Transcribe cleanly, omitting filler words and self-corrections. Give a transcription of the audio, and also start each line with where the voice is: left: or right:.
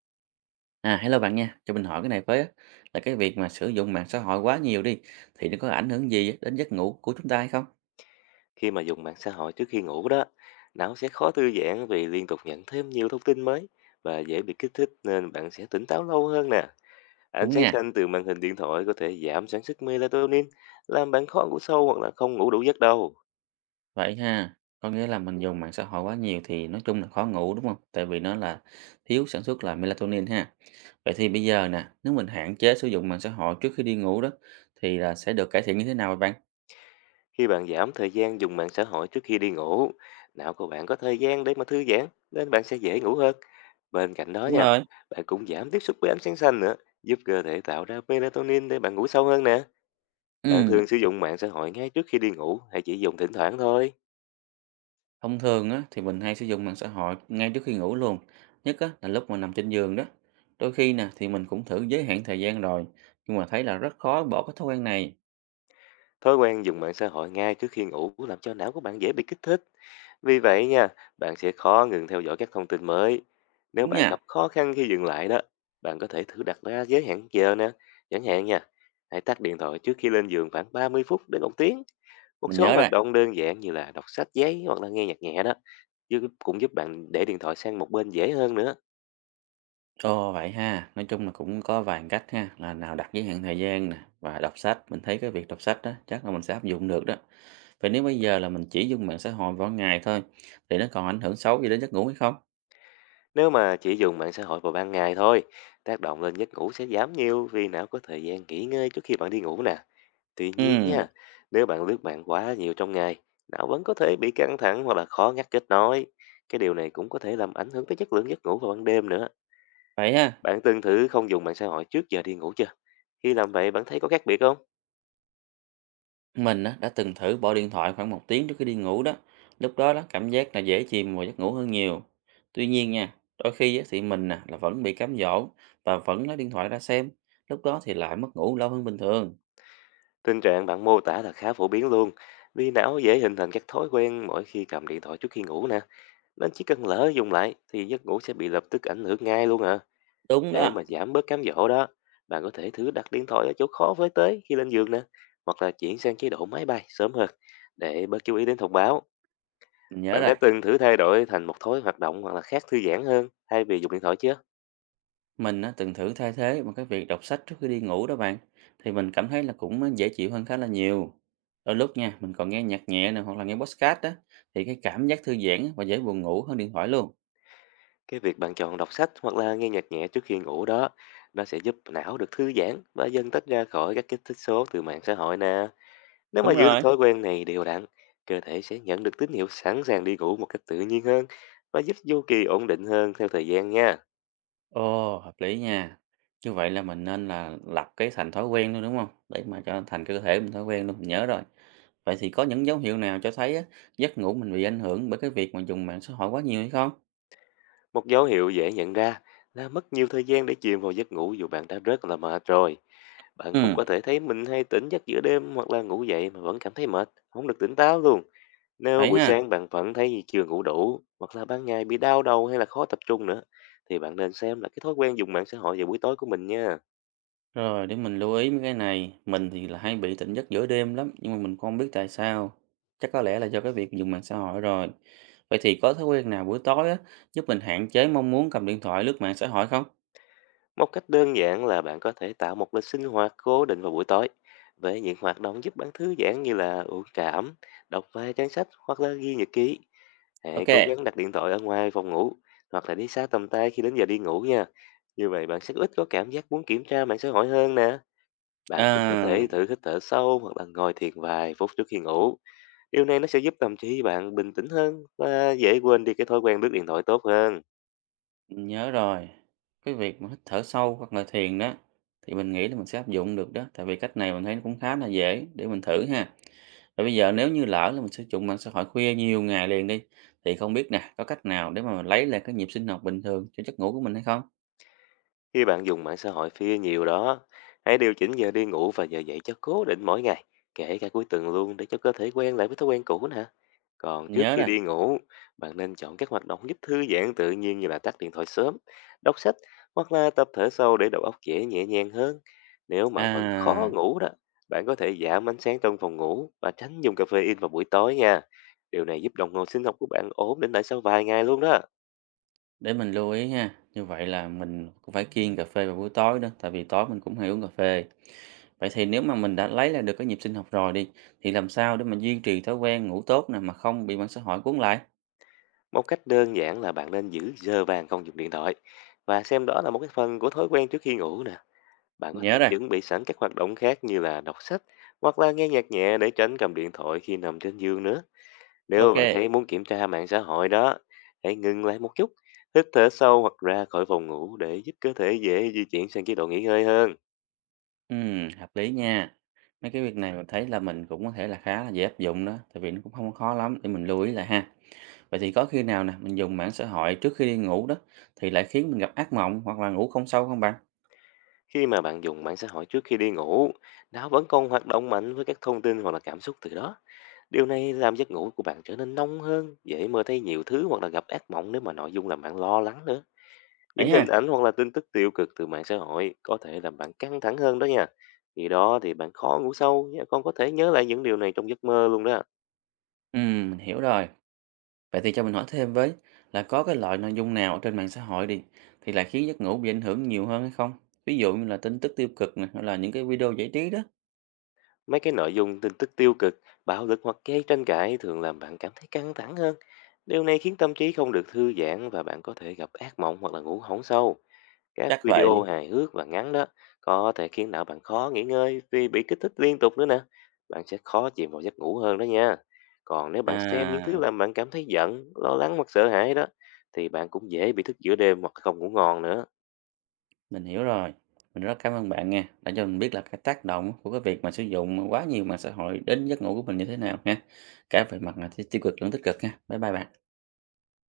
right: À, hello bạn nha, cho mình hỏi cái này với á, là cái việc mà sử dụng mạng xã hội quá nhiều đi thì nó có ảnh hưởng gì á đến giấc ngủ của chúng ta hay không?
left: Khi mà dùng mạng xã hội trước khi ngủ đó, não sẽ khó thư giãn vì liên tục nhận thêm nhiều thông tin mới và dễ bị kích thích nên bạn sẽ tỉnh táo lâu hơn nè. Ánh
right: Đúng
left: sáng
right: nha,
left: xanh từ màn hình điện thoại có thể giảm sản xuất melatonin, làm bạn khó ngủ sâu hoặc là không ngủ đủ giấc đâu.
right: vậy ha, có nghĩa là mình dùng mạng xã hội quá nhiều thì nói chung là khó ngủ đúng không? Tại vì nó là thiếu sản xuất là melatonin ha. Vậy thì bây giờ nè, nếu mình hạn chế sử dụng mạng xã hội trước khi đi ngủ đó thì là sẽ được cải thiện như thế nào vậy bạn?
left: Khi bạn giảm thời gian dùng mạng xã hội trước khi đi ngủ, não của bạn có thời gian để mà thư giãn nên bạn sẽ dễ ngủ hơn. Bên cạnh đó
right: Đúng
left: nha,
right: rồi.
left: bạn cũng giảm tiếp xúc với ánh sáng xanh nữa, giúp cơ thể tạo ra melatonin để bạn ngủ sâu hơn nè. Bạn
right: Ừ.
left: thường sử dụng mạng xã hội ngay trước khi đi ngủ hay chỉ dùng thỉnh thoảng thôi?
right: Thông thường á, thì mình hay sử dụng mạng xã hội ngay trước khi ngủ luôn, nhất á, là lúc mà nằm trên giường đó. Đôi khi nè thì mình cũng thử giới hạn thời gian rồi, nhưng mà thấy là rất khó bỏ cái thói quen này.
left: Thói quen dùng mạng xã hội ngay trước khi ngủ làm cho não của bạn dễ bị kích thích. Vì vậy nha, bạn sẽ khó ngừng theo dõi các thông tin mới. Nếu
right: Đúng
left: bạn
right: nha,
left: gặp khó khăn khi dừng lại đó, bạn có thể thử đặt ra giới hạn giờ nè. Chẳng hạn nha, hãy tắt điện thoại trước khi lên giường khoảng 30 phút đến một tiếng. Một
right: mình
left: số
right: nhớ rồi.
left: hoạt động đơn giản như là đọc sách giấy hoặc là nghe nhạc nhẹ đó, cũng giúp bạn để điện thoại sang một bên dễ hơn nữa.
right: Ồ vậy ha, nói chung là cũng có vài cách ha, là nào đặt giới hạn thời gian nè và đọc sách. Mình thấy cái việc đọc sách đó chắc là mình sẽ áp dụng được đó. Vậy nếu bây giờ là mình chỉ dùng mạng xã hội vào ngày thôi, thì nó còn ảnh hưởng xấu gì đến giấc ngủ hay không?
left: Nếu mà chỉ dùng mạng xã hội vào ban ngày thôi, tác động lên giấc ngủ sẽ giảm nhiều vì não có thời gian nghỉ ngơi trước khi bạn đi ngủ nè. Tuy nhiên
right: Ừ,
left: nha, nếu bạn lướt mạng quá nhiều trong ngày, não vẫn có thể bị căng thẳng hoặc là khó ngắt kết nối. Cái điều này cũng có thể làm ảnh hưởng tới chất lượng giấc ngủ vào ban đêm nữa.
right: vậy ha.
left: Bạn từng thử không dùng mạng xã hội trước giờ đi ngủ chưa? Khi làm vậy bạn thấy có khác biệt không?
right: Mình á, đã từng thử bỏ điện thoại khoảng một tiếng trước khi đi ngủ đó. Lúc đó đó cảm giác là dễ chìm vào giấc ngủ hơn nhiều. Tuy nhiên nha, đôi khi á, thì mình nè là vẫn bị cám dỗ và vẫn lấy điện thoại ra xem. Lúc đó thì lại mất ngủ lâu hơn bình thường.
left: Tình trạng bạn mô tả là khá phổ biến luôn, vì não dễ hình thành các thói quen mỗi khi cầm điện thoại trước khi ngủ nè. Nên chỉ cần lỡ dùng lại thì giấc ngủ sẽ bị lập tức ảnh hưởng ngay luôn à.
right: Đúng
left: Để
right: đó,
left: mà giảm bớt cám dỗ đó, bạn có thể thử đặt điện thoại ở chỗ khó với tới khi lên giường nè, hoặc là chuyển sang chế độ máy bay sớm hơn để bớt chú ý đến thông báo.
right: mình nhớ
left: Bạn
right: rồi.
left: đã từng thử thay đổi thành một thói hoạt động hoặc là khác thư giãn hơn thay vì dùng điện thoại chưa?
right: Mình á, từng thử thay thế bằng cái việc đọc sách trước khi đi ngủ đó bạn. Thì mình cảm thấy là cũng á, dễ chịu hơn khá là nhiều. Đôi lúc nha, mình còn nghe nhạc nhẹ nè hoặc là nghe podcast đó. Thì cái cảm giác thư giãn và dễ buồn ngủ hơn điện thoại luôn.
left: Cái việc bạn chọn đọc sách hoặc là nghe nhạc nhẹ trước khi ngủ đó, nó sẽ giúp não được thư giãn và dần tách ra khỏi các kích thích số từ mạng xã hội nè. Nếu mà
right: Đúng
left: giữ được
right: rồi.
left: thói quen này đều đặn, cơ thể sẽ nhận được tín hiệu sẵn sàng đi ngủ một cách tự nhiên hơn và giúp chu kỳ ổn định hơn theo thời gian nha.
right: Ồ, hợp lý nha. Như vậy là mình nên là lập cái thành thói quen luôn, đúng không? Để mà cho thành cái cơ thể mình thói quen luôn, mình nhớ rồi. Vậy thì có những dấu hiệu nào cho thấy á, giấc ngủ mình bị ảnh hưởng bởi cái việc mà dùng mạng xã hội quá nhiều hay không?
left: Một dấu hiệu dễ nhận ra là mất nhiều thời gian để chìm vào giấc ngủ dù bạn đã rất là mệt rồi. Bạn cũng
right: Ừm,
left: có thể thấy mình hay tỉnh giấc giữa đêm hoặc là ngủ dậy mà vẫn cảm thấy mệt, không được tỉnh táo luôn. Nếu
right: phải
left: buổi
right: ha.
left: sáng bạn vẫn thấy chưa ngủ đủ hoặc là ban ngày bị đau đầu hay là khó tập trung nữa thì bạn nên xem là cái thói quen dùng mạng xã hội vào buổi tối của mình nha.
right: Rồi để mình lưu ý mấy cái này. Mình thì là hay bị tỉnh giấc giữa đêm lắm, nhưng mà mình không biết tại sao. Chắc có lẽ là do cái việc dùng mạng xã hội rồi. Vậy thì có thói quen nào buổi tối á, giúp mình hạn chế mong muốn cầm điện thoại lướt mạng xã hội không?
left: Một cách đơn giản là bạn có thể tạo một lịch sinh hoạt cố định vào buổi tối với những hoạt động giúp bạn thư giãn như là uống cảm, đọc vài trang sách hoặc là ghi nhật ký. Hãy
right: Ok.
left: cố gắng đặt điện thoại ở ngoài phòng ngủ hoặc là đi xa tầm tay khi đến giờ đi ngủ nha. Như vậy bạn sẽ ít có cảm giác muốn kiểm tra mạng xã hội hơn nè. Bạn cũng có
right: À.
left: thể thử hít thở sâu hoặc là ngồi thiền vài phút trước khi ngủ. Điều này nó sẽ giúp tâm trí bạn bình tĩnh hơn và dễ quên đi cái thói quen lướt điện thoại tốt hơn.
right: Mình nhớ rồi. Cái việc mà hít thở sâu hoặc là thiền đó thì mình nghĩ là mình sẽ áp dụng được đó, tại vì cách này mình thấy nó cũng khá là dễ để mình thử ha. Và bây giờ nếu như lỡ là mình sử dụng mạng xã hội khuya nhiều ngày liền đi thì không biết nè, có cách nào để mà mình lấy lại cái nhịp sinh học bình thường cho giấc ngủ của mình hay không?
left: Khi bạn dùng mạng xã hội phía nhiều đó, hãy điều chỉnh giờ đi ngủ và giờ dậy cho cố định mỗi ngày, kể cả cuối tuần luôn để cho cơ thể quen lại với thói quen cũ nè. Còn
right: Mình
left: trước
right: nhớ
left: khi
right: rồi.
left: đi ngủ, bạn nên chọn các hoạt động giúp thư giãn tự nhiên như là tắt điện thoại sớm, đọc sách hoặc là tập thở sâu để đầu óc dễ nhẹ nhàng hơn. Nếu mà vẫn khó
right: À,
left: ngủ đó, bạn có thể giảm ánh sáng trong phòng ngủ và tránh dùng cà phê in vào buổi tối nha. Điều này giúp đồng hồ sinh học của bạn ổn định lại sau vài ngày luôn đó.
right: để mình lưu ý ha. Như vậy là mình cũng phải kiêng cà phê vào buổi tối đó, tại vì tối mình cũng hay uống cà phê. Vậy thì nếu mà mình đã lấy lại được cái nhịp sinh học rồi đi thì làm sao để mình duy trì thói quen ngủ tốt nè mà không bị mạng xã hội cuốn lại?
left: Một cách đơn giản là bạn nên giữ giờ vàng không dùng điện thoại và xem đó là một cái phần của thói quen trước khi ngủ nè. Bạn có
right: Mình nhớ
left: thể
right: rồi,
left: chuẩn bị sẵn các hoạt động khác như là đọc sách hoặc là nghe nhạc nhẹ để tránh cầm điện thoại khi nằm trên giường nữa. Nếu bạn
right: ok.
left: thấy muốn kiểm tra mạng xã hội đó, hãy ngừng lại một chút, hít thở sâu hoặc ra khỏi phòng ngủ để giúp cơ thể dễ di chuyển sang chế độ nghỉ ngơi hơn.
right: Ừm, hợp lý nha. Mấy cái việc này mình thấy là mình cũng có thể là khá là dễ áp dụng đó, tại vì nó cũng không có khó lắm, để mình lưu ý lại ha. Vậy thì có khi nào nè, mình dùng mạng xã hội trước khi đi ngủ đó, thì lại khiến mình gặp ác mộng hoặc là ngủ không sâu không bạn?
left: Khi mà bạn dùng mạng xã hội trước khi đi ngủ, nó vẫn còn hoạt động mạnh với các thông tin hoặc là cảm xúc từ đó. Điều này làm giấc ngủ của bạn trở nên nông hơn, dễ mơ thấy nhiều thứ hoặc là gặp ác mộng nếu mà nội dung làm bạn lo lắng nữa.
right: Vậy
left: Những hình
right: ha?
left: ảnh hoặc là tin tức tiêu cực từ mạng xã hội có thể làm bạn căng thẳng hơn đó nha. Khi đó thì bạn khó ngủ sâu, nha, còn có thể nhớ lại những điều này trong giấc mơ luôn đó.
right: Mình hiểu rồi. Vậy thì cho mình hỏi thêm với là có cái loại nội dung nào ở trên mạng xã hội đi, thì lại khiến giấc ngủ bị ảnh hưởng nhiều hơn hay không? Ví dụ như là tin tức tiêu cực này hay là những cái video giải trí đó?
left: Mấy cái nội dung tin tức tiêu cực, bạo lực hoặc gây tranh cãi thường làm bạn cảm thấy căng thẳng hơn. Điều này khiến tâm trí không được thư giãn và bạn có thể gặp ác mộng hoặc là ngủ hỏng sâu. Các
right: Chắc
left: video
right: vậy.
left: hài hước và ngắn đó có thể khiến não bạn khó nghỉ ngơi vì bị kích thích liên tục nữa nè. Bạn sẽ khó chìm vào giấc ngủ hơn đó nha. Còn nếu bạn xem những thứ
right: À.
left: làm bạn cảm thấy giận, lo lắng hoặc sợ hãi đó thì bạn cũng dễ bị thức giữa đêm hoặc không ngủ ngon nữa.
right: Mình hiểu rồi. Mình rất cảm ơn bạn nha, đã cho mình biết là cái tác động của cái việc mà sử dụng quá nhiều mạng xã hội đến giấc ngủ của mình như thế nào ha. Cả về mặt là tiêu cực lẫn tích cực nha. Bye bye bạn.